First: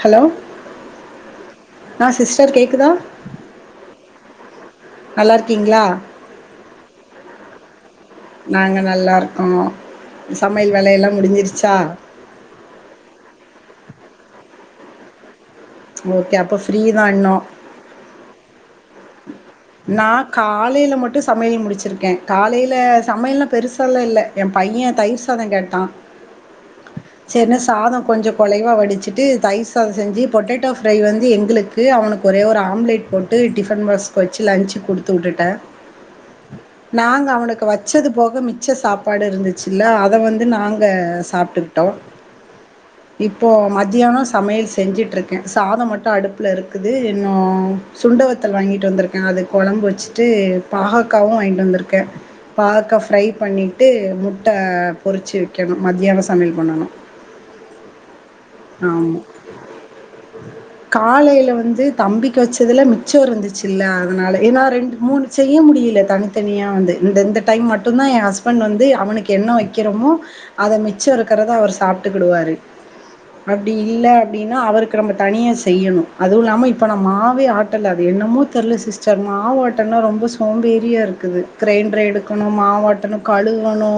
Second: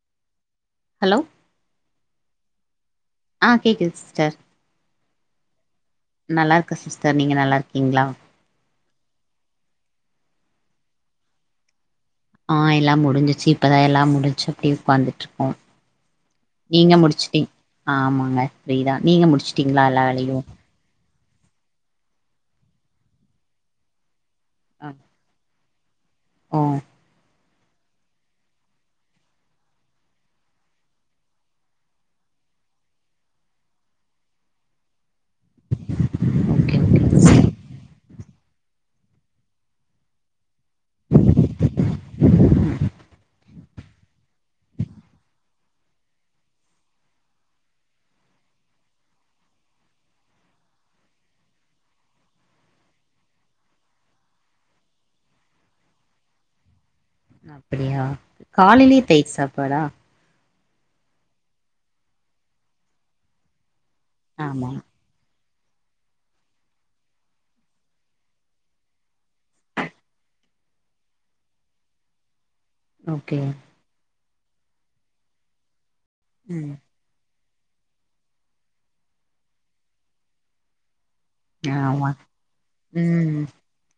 Hello hello ஆ sister கேக்குதா ஆ கேக்குது சிஸ்டர் நல்லா இருக்கீங்களா நல்லா இருக்கோ சிஸ்டர் நீங்க நல்லா இருக்கீங்களா நாங்க நல்லா இருக்கோ சமையல் வேலையெல்லா முடிஞ்சிருச்சா ஆ எல்லா முடிஞ்சிச்சு இப்பதா எல்லா முடிச்சு அப்டியே உக்காந்துட்டுருக்கோ ஓகே அப்ப ஃப்ரீ நீங்க தா இன்னு முடிச்சுட்டீங் ஆமாங்க ஃப்ரீ தா நீங்க முடிச்சி நா காலையில மட்டு சமையல் முடிச்சிருக்கே காலையில சமையல்லா பெருசால்லா இல்ல எ ஆ பைய தயிர் சாத கேட் டா ஓ சேரினு சாதம் கொஞ்சோ குலைவா வடிச்சுட்டு தயிர் சாதம் செஞ்சு பொட்டேட்டோ ஃப்ரை வந்து எங்களுக்கு அவனுக்கு ஒரே ஒரு ஆம்லேட் போட்டு டிஃபன் பாக்ஸ் வச்சு லஞ்சு குடுத்து வுட்டுட்டே ஓகே ஓகே நாங்க சிஸ்டர் அவனுக்கு வச்சது போக மிச்ச சாப்பாடு இருந்துச்சுல்ல அத வந்து நாங்க சாப்ட்டுக்கிட்டோ இப்போ மதியானோ சமையல் செஞ்சுட்டுருக்கே சாதம் மட்டு அடுப்பில இருக்குது இன்னு சுண்டவத்தல் வாங்கிட்டு வந்தருக் அது கொழம்பு வச்சுட்டு பாகாக்காவு வாங்கிகிட்டு வந்திருக்கே பாகாக்காய் ஃப்ரை பண்ணிட்டு முட்ட பொறிச்சு வைக்கணு மதியானோ சமையல் பண்ணணு அப்படியா காலலேயே ஆமா தயிர் சாப்பாடா காலையில வந்து தம்பிக்கு வச்சதுல மிச்சோ இருந்துச்சு இல்ல அதனால ஏன்னா ஆமா ரெண்டு மூணு செய்ய முடியல தனித்தனியா வந்து இந்த இந்த டைம் மட்டுதா என் ஹஸ்பண்ட் வந்து அவனுக்கு என்ன வைக்கிறோமோ அத மிச்சோ இருக்கிறத அவர் சாப்ட்டுக்கிடுவாரு ஓகே அப்டி இல்ல அப்டின்னா அவருக்கு நம்ம தனியா செய்யணு அதுவ இல்லாம ம் இப்ப நம்ம மாவே ஆ ஆட்டல அது என்னமோ தெரில சிஸ்டர் மாவு ஆட்டுனா ரொம்ப சோம்பேரியா இரு க்குது கிரைண்டர ஆமா எடுக்கணு மாவாட்டணு ம் கழுவணு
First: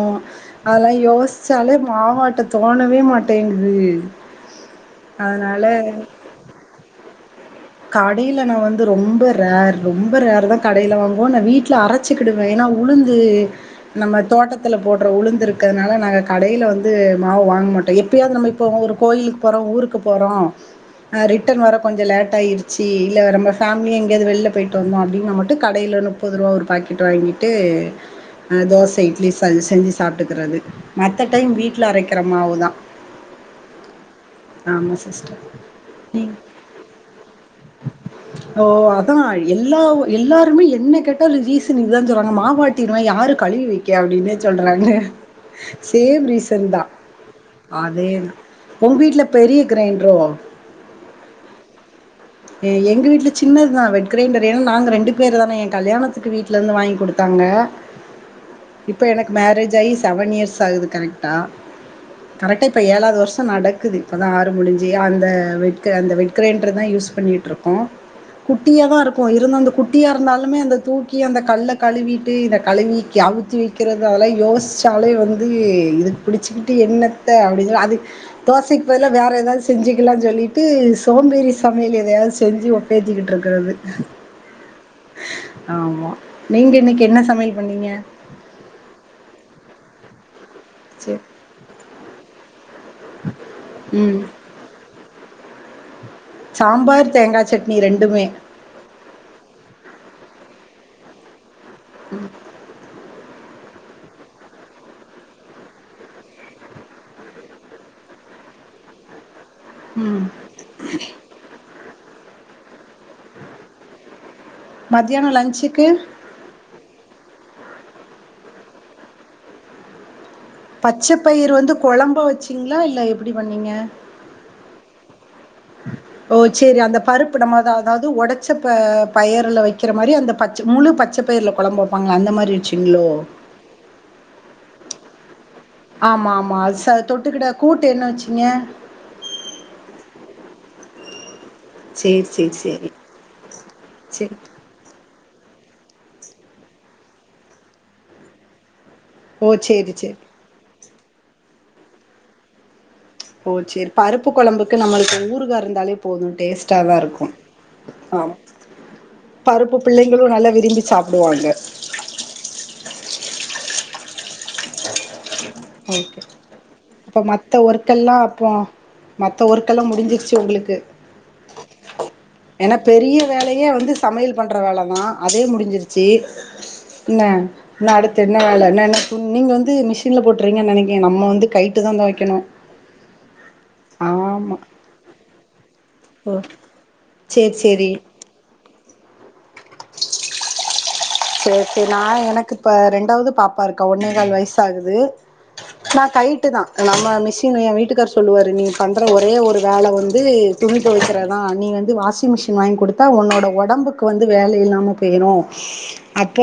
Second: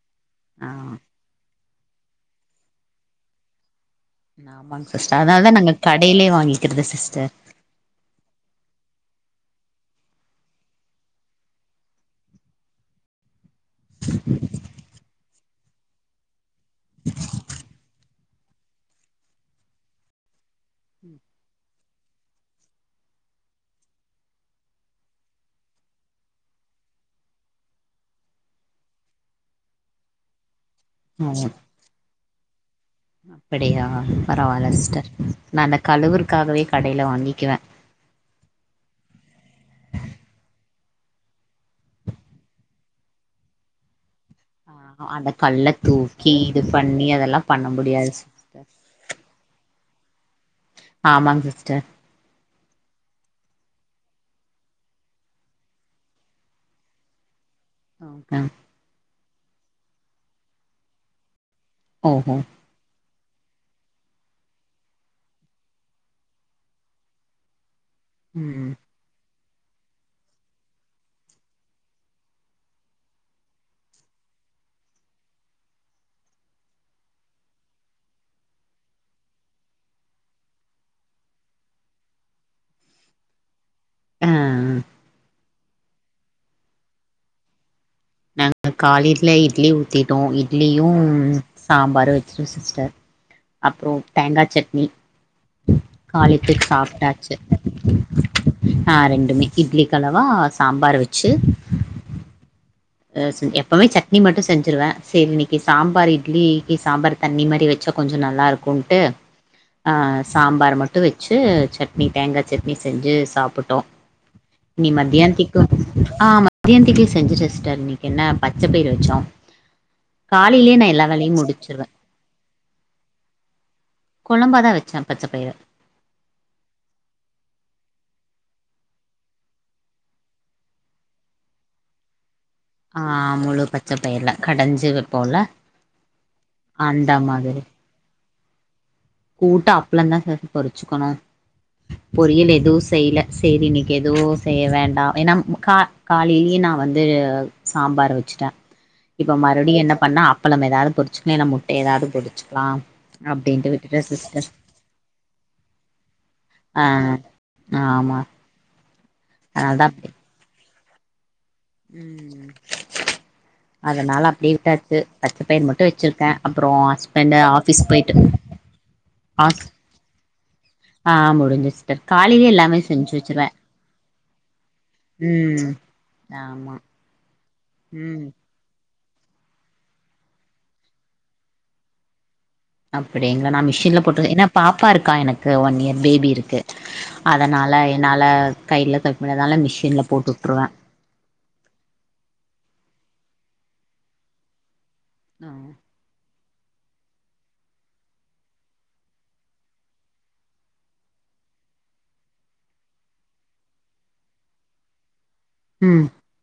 ஆ அதெல்லா யோசி சாலேமாவாட்ட தோணவே மாட்டேங்குது ஆமாங் சிஸ்டர் அதனால தா நாங்க கடையிலயே வாங்கிக்கிறது சிஸ்டர் கடையில நா வந்து ரொம்ப ரேர் ரொம்ப ரேர் தா கடையில வாங்குவோ நா வீட்டில அரைச்சிக்கிடுவே ஏன்னா உளுந்து நம்ம தோட்டத்துல போடுற உளுந்திருக் இருகதுனால நாங்க கடையில வந் து மாவு வாங்க மாட்டோ எ அப்படியது நம்ம இப்போ ஒரு கோயிலுக்கு போறோ ஊருக்கு போறோ ஆ ரிட்டர்ன் வர கொஞ்சோ லேட் ட ஆயிடுச்சி இல்ல நம்ம ஃபேமலி எங்கேயாவது வெளில போயிட்டு வந்தோ அப்படினா நம்மட்டு கடையில முப்பது ரூவா ஒரு பாக்கெட் வாங்கிட்டு அ தோச இட்லி சஞ் செஞ்சு சாப்பிட்டுக்கிறது மத்த ஓ டைம் வீட்டில அரைக்க அரைக்கிரமாவு தா அப்படியா பரவாயில்ல சிஸ்டர் நா அந்த கழவுவற்காகவே கடையில வாங்கிக்குவே ஓ அதா எல்லா எல்லாருமே என்ன கேட்டா ஒரு ரீசன்க்கு தா சொல்றாங்க மாவட்டினா யாரு கழுவி வைக்க அப்படின்னு சொல்றாங்களே ஆ அந்த கல்ல சேம் தூக்கி இது ரீசன் தா பண்ணி அதெல்லா பண்ண அதே முடியாது தா சிஸ்டர் உங்க வீடல பெரிய கிரைண்டரோ ஆமாங்க சிஸ்டர் அ எங்க வீட்டில சின்னது தா வெட் கிரைண்டர் ஏன்னா நாங்க ரெண்டு பேர் தானே எ கல்யாணத்துக்கு வீட்டிலேருந்து வாங்கி கொடுத்தாங்க ஓ அ மேரேஜ் ஆகி செவன் இயர்ஸ் ஆகுது கரெக்டா ஓஹோ கரெக்டா இப்ப ஏழாவது வருஷ நடக்குது இப்பதா ஆறு முடிஞ்சு அந்த வெட்க அந்த வெட்கிரைண் [unintelligible] தா யூஸ் பண்ணிட் இருக் கு ம் குட்டியா தா இருக்கு அந்த குட்டியா இருந்தாலுமே அந்த தூக்கி அந்த கல்ல கழுவிட்டு இந்த கழுவி அவுத்தி வைக்கிறது அதெல்லா யோசிச்சாலே வந்து இதுக்கு பிடிச்சக்கிட்டு என்னத்த அப்படின்னு சொ அது தோசைக்கு பதிலா வேற ஏதாவது செஞ்சுக்கலாம்னு சொல்லிட்டு சோம்பேறி சமையல் எதையாவது செஞ்சு ஒப்பேத்திக்கிட்டு இருக்கிறது [unintelligible] ஆ ஆமா நீங்க இன்னைக்கு என்ன சமையல் பண்ணீங்க நாங்க காலையில இட்லி ஊ த்திட்டோ இட்லியும் சரி. சாம்பார் [unintelligible] சிஸ்டர் அப்புறோ ம். தேங்கா சட்னி காலத்துக்கு சாம்பார், சாப்பிட்டாச்சு தேங்கா சட்னி ஆ ரெண்டுமே இட்லிக்கு கலவா சாம்பார் வச் ட்சு ம் அ எப்பவுமே சட்னி மட்டு செஞ்சிருவே சேரி இன்னைக்கு சாம்பார் இட்லிக்கு சாம்பார் தண்ணி மாரி வச்சா கொஞ்சோ நல்லா இருக்கும்ட்டு ஆ ம். சாம்பார் மட்டு வச்சு சட்னி தேங்கா சட்னி செஞ்சு சாப்பட்டோ நீ மத்தியானோ மத்தியானத்துக்கு லன்ச்சுக்கு ஆ மத்தியானத்துக்கு செஞ்சுட்டு இன்னைக்கு என்ன பச்சைப்பயர் வச்சோம் பச்சப்பயிர் வந்து குழம்ப வச்சீங்களா இல்ல எப்படி பண்ணீங்க கொழம்பாதான் வச்சேன் பச்ச பயிர ஓ சேரி அந்த பருப்பு நம்ம அதாவது உடைச்ச பயர்ல வைக்கிற மாதிரி அந்த பச்சை முழு பச்சை பயர்ல குழம்பு வைப்பாங்கள அந்த மாதிரி ஆஹ் முழு பச்சை பயர்ல கடஞ்சு இது வைப்போம்ல ஆமா ஆமா ஸ தொட்டுக்கிட்ட கூட்டு என்ன வச்சு ஏன் கூட்டு அப்புளந்தான் செஞ்சு பொறிச்சுக்கணும் சேரி பொரியல் சேரி எதுவும் சேரி செய்ல செரி இன்னைக்கு சேரி எதுவும் செய்ய வேண்டாம் ஏன்னா கா காலையிலயே நான் வந்து ஆ சாம்பார் வச்சுட்டேன் இப்ப ஓ மறுபடியும் சேரி என்ன சேரி பண்ணா அப்பளம் ஏதாவது பொரிச்சக்க மு ஏதாவது புடிச்சுக்கலாம் ஓ அப்டின்ட்டு வி சேரி பருப்பு கொழம்புக்கு நம்மளுக்கு ஊறுகாய் இருந்தாலே போதும் ஆ டேஸ்ட்டாதான் இருக்கும் ஆமா பருப்பு அதனாலதா அப்டி பிள்ளைங்களும் நல்லா விரும்பி சாப்டுவாங்க ம் அதனால அப்படி விட்டாச்சு பச்சை பயர் மட்டும் ஓகே வச்சிருக்கேன் அப்புறம் அப்ப ஹஸ்பண்ட் மத்த ஆஃபிஸ் ஒர்க்கெல்லா போயிட்டு அப்போ மத்த ஆஹ் ஒர்க்கெல்லா முடிஞ்சிருச்சு உங்களுக்கு ஆஹ் முடிஞ்சிச்சு ஏன்னா பெரிய வேலையே வந்து சமையல் பண்ற வேலதான் அதே ம் முடிஞ்சிருச்சு ஆமா என்ன என் அடுத்த ம் என்ன வேலை என்னன நீங்க வந்து மிஷின்ல போட்ருவிங்க நினைக்கேன் நம்ம வந்து கைட்ட தான் துவைக்கணும் அப்படிங்களா நான் மிஷின்ல போட்ருதே என்ன பாப்பா இருக்கா எனக்கு ஒன் இயர் பேபி ஓ இருக்கு சேரி அதனால சேரி என்னால கையில தோவப்பனால மிஷின்ல போட்டு விட்டுருவேன் சரி சரி நான் எனக்கு இப்ப ரெண்டாவது பாப்பா இருக்கா ஒன்னே கால் வயஸ் ஆகுது ஆ குது நான் கை வட்டு தான் நம் நம்ம மிஷின் என் வீட்டுக்கார் சொல்லுவாரு நீ பண்ணுற ஒரே ஒரு வேலை வந்து துணி துவைக்கிறதான் நீ வந்து வாஷிங் மிஷின் வாங்கி கொடுத்தா உன்னோட உடம்புக்கு வந்து வேலை இல்லாமல் போயிடும் ம் ஆ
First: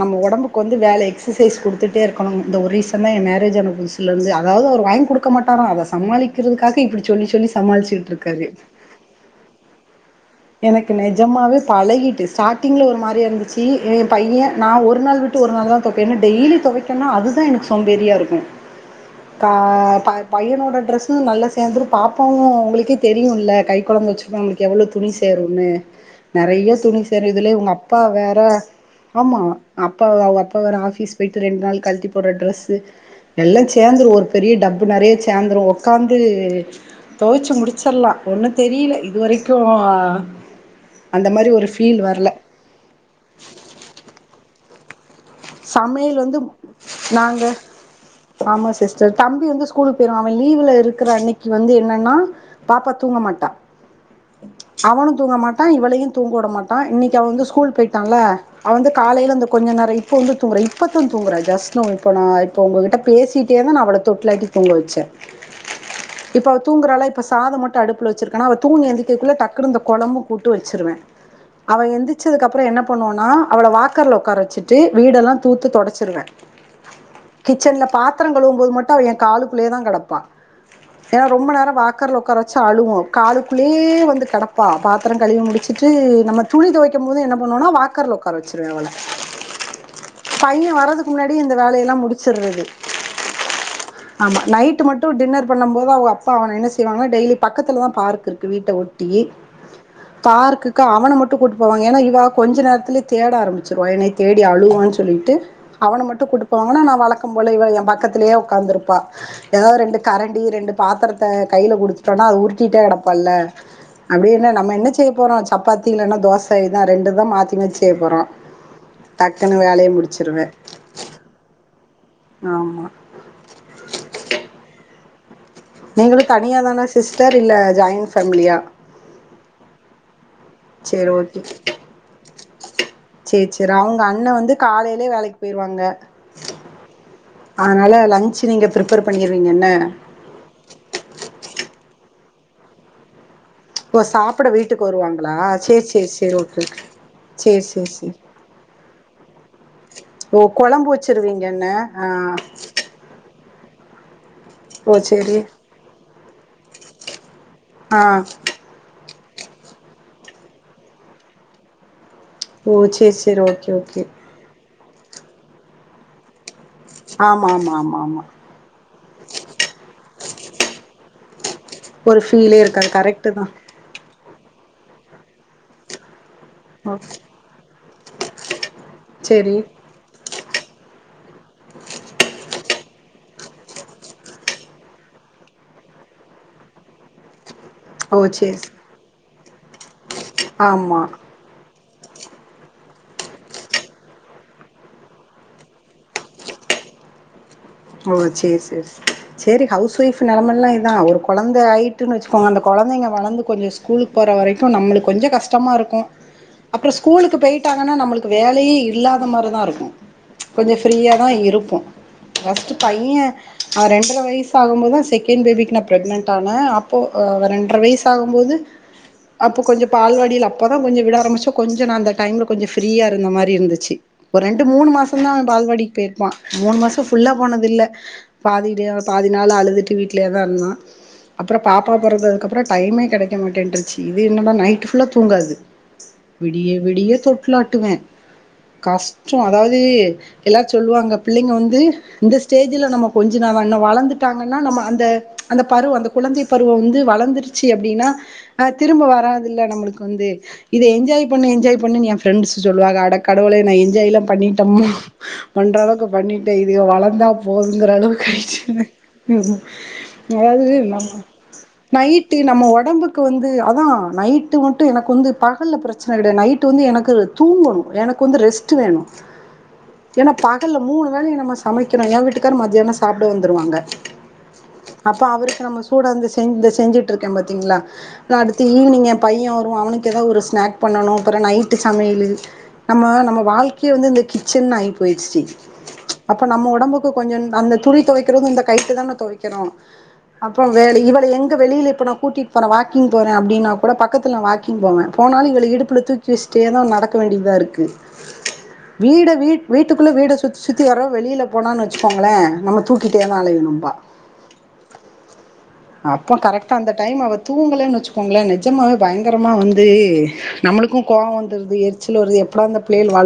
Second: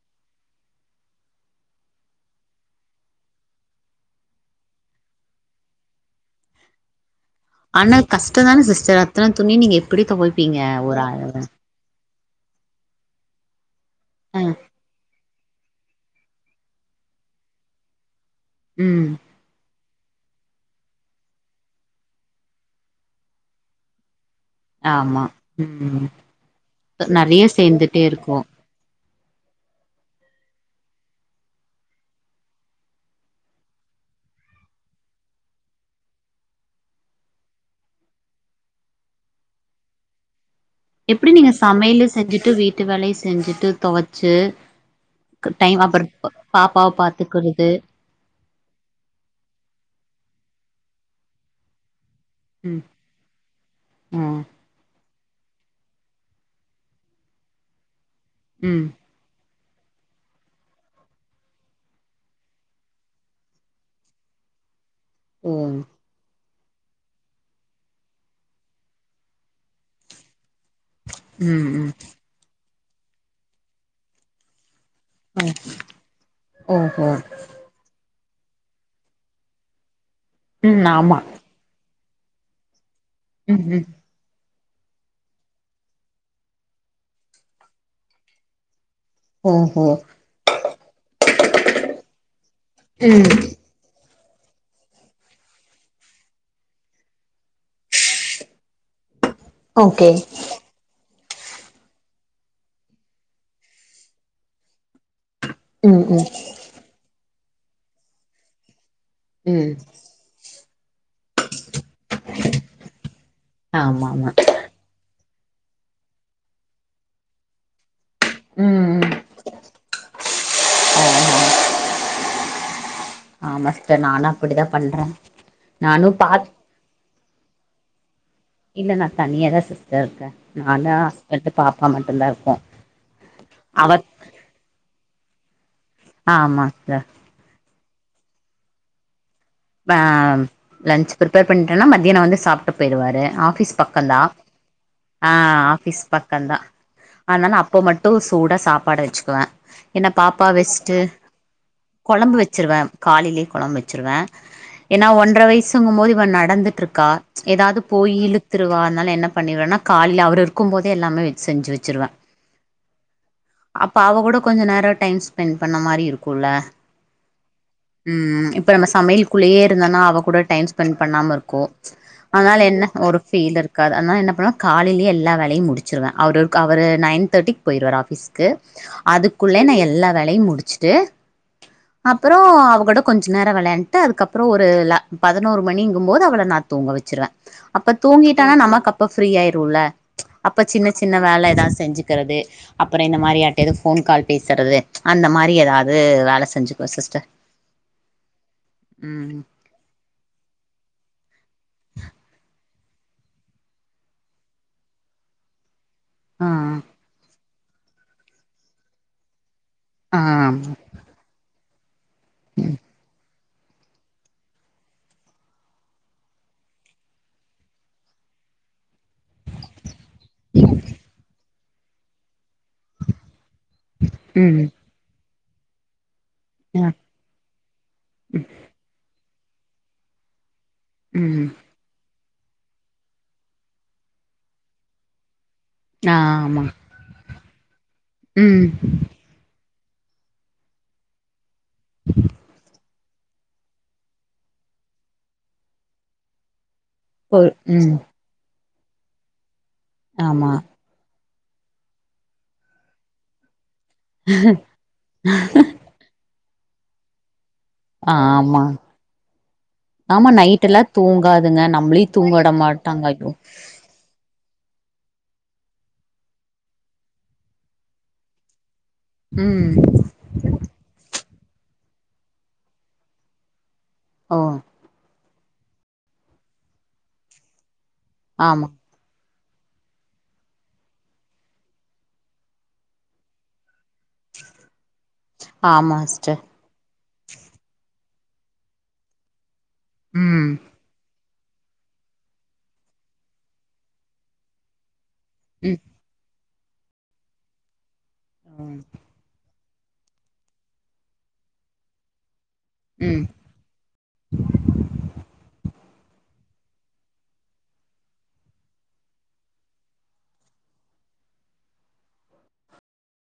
நம்ம உடம்புக்கு வந்து வேலை எக்சசைஸ் கொடுத்துட்டே இருக்கணும் இந்த ஒரீசன்தா என் மேரேஜ் புதுசுல இருந்து அதாவது அவர் வாங்கி கொடுக்க மாட்டர அத சமாளிக்கிறதுக்காக இப்டி சொல்லி சொல்லி ஆனா சமாளிச்சுட்டு கஷ்ட இருக்காரு தானே சிஸ்டர் அத்தன துணியு நீங்க எப்டி தொவைப் எனக்கு நெஜமாவே பழகிட்டு ஸ்டார்டிங்ல ஒரு மாரி இருந்துச்சு ஏ ஆ பைய நா ஒரு நாள் விட் விட்டு ஒரு நாள் தொவப்பே என்ன டெய்லியு தொவைக்கனா அதுதா எனக்கு சோம்பேரியா இருக்கு ம் கா ப பையனோட டிரரெஸ்சு நல்ல சேந்துரு பாப்பாவு உங்களுக்கே தெரியுல கை குழந்த வச்சிரு [unintelligible] துணி ஆமா சேரும்ன்னு ம் நெறய துணி சேரு நெறைய இதுல இவங்க அப்பா சேந்துட்டே வேற இருக்கு ஆமா அப்பா அவுங்க அப்பாவோட ஆஃபீஸ் போயிட்டு ரெண்டு நாள் கழட்டி போடுற ட்ரெஸ்ஸு எல்லா சேந்துடு ஒரு பெரிய டப்பு நெறய சேந்துடு உட்காந்து தொவைச்சு முடிச்சிடலா ஒன்னு தெரியல இதுவரைக்கு ஆ எப்டி நீங்க சமையலு செஞ்சுட்டு வீட்டு வேல செஞ்சுட்டு தொவச்சு [inaudible] சமையல் அப்புற வந்து பாப்பாவ நாங்க பாத்துக்குறது ஆமா சிஸ்டர் தம்பி வந்து ஸ்கூலுக்கு போயிர்வா அவ லீவ்ல இருக்ற அன்னைக்கு வந்து என்னன்னா ம் பாப்பா தூங்க மாட்டா ம் அவனுக் தூங்க மாட்டா இவளையு தூங்க உடமாட்டா இன்னைக்கு அவ வந்து ஸ்கூல் போயிட் டால அவ ம் வந்து காலைல ந்து கொஞ்சோ நெறை இப்போ வந்து தூங்கறா இப்போதா தூங்குறே ஜஸ்ட் நவ் இப்போ நா இப்போ உங் கிட்ட பேசிகிட்டேதா நா அவள தொட்டிலாட்டி தூங்க வச்சே ம் இப்ப அவ தூங்கறாலா இப்ப சாத மட்டு அடுப்புல வச்சிருக்கான அவ தூங்கி எந்திரிக்கறதுக்குள்ள டக்குனு இந்த குழம்பு கூட் டு வச்சிருவே ம் அவ ம் எந்திச்சது அப்றோ என்ன பண்ணுவனா அவள வாக்கர்ல உடக்கார வச்சிட் டு வீடெல்லா ஓ தூத்தி தொடச்சிருவே ஓஹோ கிச்சன்ல பாத் பாத்ர கழுவும் போது மட்டு அவ எ காளுக்குக்குள்ளோதா கெடப்பா ம் ஆமா ஏன்னா ரொம்ப நேர வா வாக்கர்ல உக்கார வச்சா அழுவு ம் ம் காலக்குள்ளேயே வந்து கெடக் ப்பா பாத்திர கழிவி முடிச்சுட்டு நம்ம துணி துவைக்கு போது என்ன பண்ணுவேனா வாக்கர்ல உக்கார வச்சுருவே அவள ஓஹோ பையன் வறதுக்கு முன்னாடி இந்த வேலையெல்லாம் முடிச்சறது ம் ஆமா நைட்டு மட்டும் டின்னர் பண்ணும் போது அவுங்க அப்பா அவனை என்ன செய்வாங்கானா டெய்லி பக்கத்தல தா பார்க் இருக்கு வீட்ட ஒட்டி ஓகே பார்க்குக்கு அவ மட்டும் கூட்டு போவாங்க இவ கொஞ்ச நேரத்லே தேட ஆரம்பிச்சிருவா என்னைய தேடி அழுவான்னு சொல்லிட்டு அவனை ம் ம் மட்டும் கூட்டுப்போவாங்கன்னா நான் வழக் போல இவள என் பக்கத்திலயே உட்காந்துருப்பா ம் ஏதாவது ரெண்டு கரண்டி ரெண்டு பாத்திரத்தை கையில் குடு பட்டோம்னா அது உருட்டிட்டே கிடப்பல ஆமா ஆமா அப்படின்னா நம்மன செய்ய போறோம் சப்பாத்தி இல்லைன்னா தோசை இதுதான் ரெண்டு தான் மாத்தி மாத்தி செய்ய போறோம் ம் ம் டக்குனு வேலைய முடிச்சிருவேன் ஓஹோ ஆமா ஆமா சிஸ்டர் நானும் அப்படிதான் பண்றேன் நீங்களும் தனியா தானா சிஸ்டர் இல்ல ஜாயின்ஃபேமிலியா ச இருக்கேன் ஆனா ஹஸ்பெண்ட் பாப்பா மட்டும் தான் இருக்கோம் சேரி சேரி அவங்க அண்ணன் வந்து காலையிலயே வேலைக்கு போயிடுவாங்க ஆமா சிஸ்டர் லஞ்ச் நீங்க பிரிப்பர் பண்ண ஆஹ் லன்ஞ்ச் பிரிப்பர் பண்ணிட்டேன்னா மதியானம் வந்து சாப்பிட்டு போய்டுவாரு ஆபிஸ் ஓ பக்கம் தான் சாப்பிட வீட்டுக்கு ஹா வருவாங்களா சேரி ஆபிஸ் சேரி சேரி பக்கம் தான் ஓகே ஓகே அதனால சேரி அப்போ சேரி மட்டும் சேரி சூடா சாப்பாடை வச்சுக்குவேன் என்ன ஓ பாப்பா கொழம்பு வச்சுட்டு வச்சிருவீங்க என்ன ஆ குழம்பு வச்சிருவேன் காலையிலயே குழம்பு வச்ச வச்சுடுவேன் ஓ ஏன்னா சேரி ஒன்றரை வயசுங்கும் போது இப்போ நடந்துட்டு இருக்கா ஏதாவது ஆ போய் இழுத்துருவனால என்ன பண்ணிடுறேன்னா காலையில அவர் இருக்கும் போதே எல்லாமே செஞ்சு வச்சுருவேன் ஓ சேரி சேரி ஓகே ஓகே கூட கொஞ்ச நேரோ டைம் ஸ்பென்ட் பண்ண மாதிரி இருக்கும்ல்ல ஆமா ஆமா ஆமா ஆமா உம் இப்ப நம்ம சமையல் குள்ளேயே இருந்தனா அவ கூட டைம் ஸ்பெண்டட் பண்ணாம இருக்கும் ஒரு அதுனால ஃபீலே என்ன இருக்காது ஒரு கரெக்ட்டு தா ஃபீல் இருக்காது அதுனால என்ன பண்ணும் காலையிலயே எல்லா வேலையும் முடிச்சிருவவேன் அவரு அவரு ஓகே நைன் தேர்டி போயிருவார் ஆபிஸு அதுக்குள்ள சேரி ந எல்லா வேலையும் முடிச்சுட்டு அப்புறம் அவ கூட கொஞ்சம் நேரம் விளையாண்டு அதுக்கப்புறம் ஒரு பதினோரு மணிங்கும் போது அவளை நா தூங்க வச்சுருவேன் அப்ப ஓ தூங்கிட்டானா சேரி நமக்கு அப்ப ஃப்ரீ ஆயிரும்ல அப்ப சின்ன ஆமா சின்ன வேலை ஏதான் செஞ்சு இருகிறது அப்புறம் இந்த மாதிரி யார்கிட்டபோன் கால் பேசுறது அந்த மாதிரி ஏதாவது வேலை செஞ்சுக்குவேன் சிஸ்டர் ஓ செரி செரி ம் செரி ஹவுஸ் ஒய்ஃப் நிலைமைல்லாம் இதான் ஒரு குழந்தை அந்த ஹட்டுன்னு வச்சுக்கோங்க அந்த குழந்தை வளந்து கொஞ்சம் ஸ்கூலுக்கு போகிற வரைக்கும் நம்மளுக்கு கொஞ்சம் கஷ்டமாக இருக்கும் ஆ இருக்கும் ஆ அப்புறம் ஸ்கூலுக்கு போயிட்டு ட்டாங்கன்னா நம்மளுக்கு வேலையே இல்லாத மாதிரி தான் இருக்கும் ஆ கொஞ்சம் ஆமா ஃப்ரீயா தான் இருப்போம் ரெண்டரை வயசு ஆகும் போதுதான் செகண்ட் பேபிக்கு நான் ப்ரெக்னன்ட் ஆனேன் அப்போ ரெண்டரை வயசு ஆகும்போது அப்போ கொஞ்சம் பால்வடியில அப்பதான் கொஞ்சம் விட ஆரம்பிச்சோம் கொஞ்சம் அந்த டைம்ல கொஞ்சம் ப்ரியா இருந்த மாதிரி இருந்துச்சு ஒரு ரெண்டு ம் மூணு மாசம் தான் பால்வாடி பேர் பா மூணு ஆ மாசம் புல்லா போனது இல்ல பாதியிலே பாதி அதனால அழுதுட்டே வீட்டிலேயே தான் இருந்தான் ம் அப்புறம் பாப்பா பொறந்தது அதுக்கப்புறம் டைமே கிடைக்கமட்டேன்ருச்சு இது என்னடா நைட் ஃபுல்லா தூங்காது ஆ ஆமா விடிய விடிய தொ பளோட்டுவேன் ம் கஷ்டம் அதாவது இது எல்லாம் சொல்லுவாங்க பிள்ளைங்க வந்து இந்த ஸ்டேஜ்ல நம்ம கொஞ்ச ந வளர்ந்துட்டாங்கன்னா நம்ம அந்த அந்த பருவ அந்த குழந்தை பருவ இப்ப வந்து போ வளந்துருச்சு ம் அப்டின்னா ஆ திரும்ப வராது இல்ல நம்மளுக்கு வந்து ஆமா இத என்ஜாய் என் பண்ணு என்ஜாய் பண்ணினு எஃப்ரண்ஸ் சொல்லுவாங்க அட கடவுளே நா ஏ என்ஜாயல்லா பண்ணிட்டோமான பண்ற அளவுக்கு பண்ணிட் இவளந்தா போதுங்கிற ஆ அளவுக்கு கழிச்ச ஆமா ஆமா நைட் அதாவது எல்லா தூங்காதுங்க நம்மளையு தூங்க நைட்டு விட நம்ம மாட்டாங்க ஒடம்புக்கு ஐயோ வந்து அதா நைட்டு மட்டு எனக்கு குவந்து பகல்ல பிரச்சன கடையாது நைட் வந்து எனக்கு தூங்கணு எனக்கு வந்து ரெஸ்ட் ட்வேணு ம் ஏன்னா பகல்ல மூணு வேலய நம்மஸ் சமைக்கணு எ வீட்டுக்காரரு மதியியானோ சாப்பிட வந்துருவாங்க ஓ அப்போ அவருக்கு நம்ம சூடா வந்து செஞ்ச செஞ்சிட்டுருக்கே பாத்தீங்களா அடுத்து ஆமா ஈவினிங் எப் பையே வருவா அவனுக்கு ஏதாவது ஒரு ஸ்னாக் பண்ணுனு அப்புற நைட்டு் சமையல் நம்ம நம்ம வாழ்க்கயே வந்து இந்த கிச்சன் ஆயிட் பொய்சி ஆமா சிஸ்டர் அப்ப நம்ம ஒடம்புக்கு கொஞ்ச அந்த துணி துவைக் இத்தனைக்கு இந்த கைட்டு தான துவைக் க்கிறோ ம் அப்புற வேல இவள எங் வெளில இப்ப நா கூட்டிட்டு போர வாக்கிங் போறே அப்பின்னா கூட பக்கத்துல வாக்கிங் போவே போனாலு இவள இடுப்புல தூக்கி வச்சி இப்டியேதா நடக்க வேண்டியதா இருக்கு ம் வீட விட் வீட்டுக்குள்ள வீட சுத்தி சுத்தி வர வெளில போனான்னு வச்சுக்கோங்களே நம்ம தூக்கிட்டே ம் தா அலையணும்பா அப்போ கரெக்டா அந்த டைம் அவ தூங்களேன்னு வச்சுக்கோங்களே நிஜமாவே பயங்கரமா வந்து நம்மளுக்கு கோவம் வந்துறது எரிச்சல் வறது எப்படா அந்த பிள்ளேள் வளத்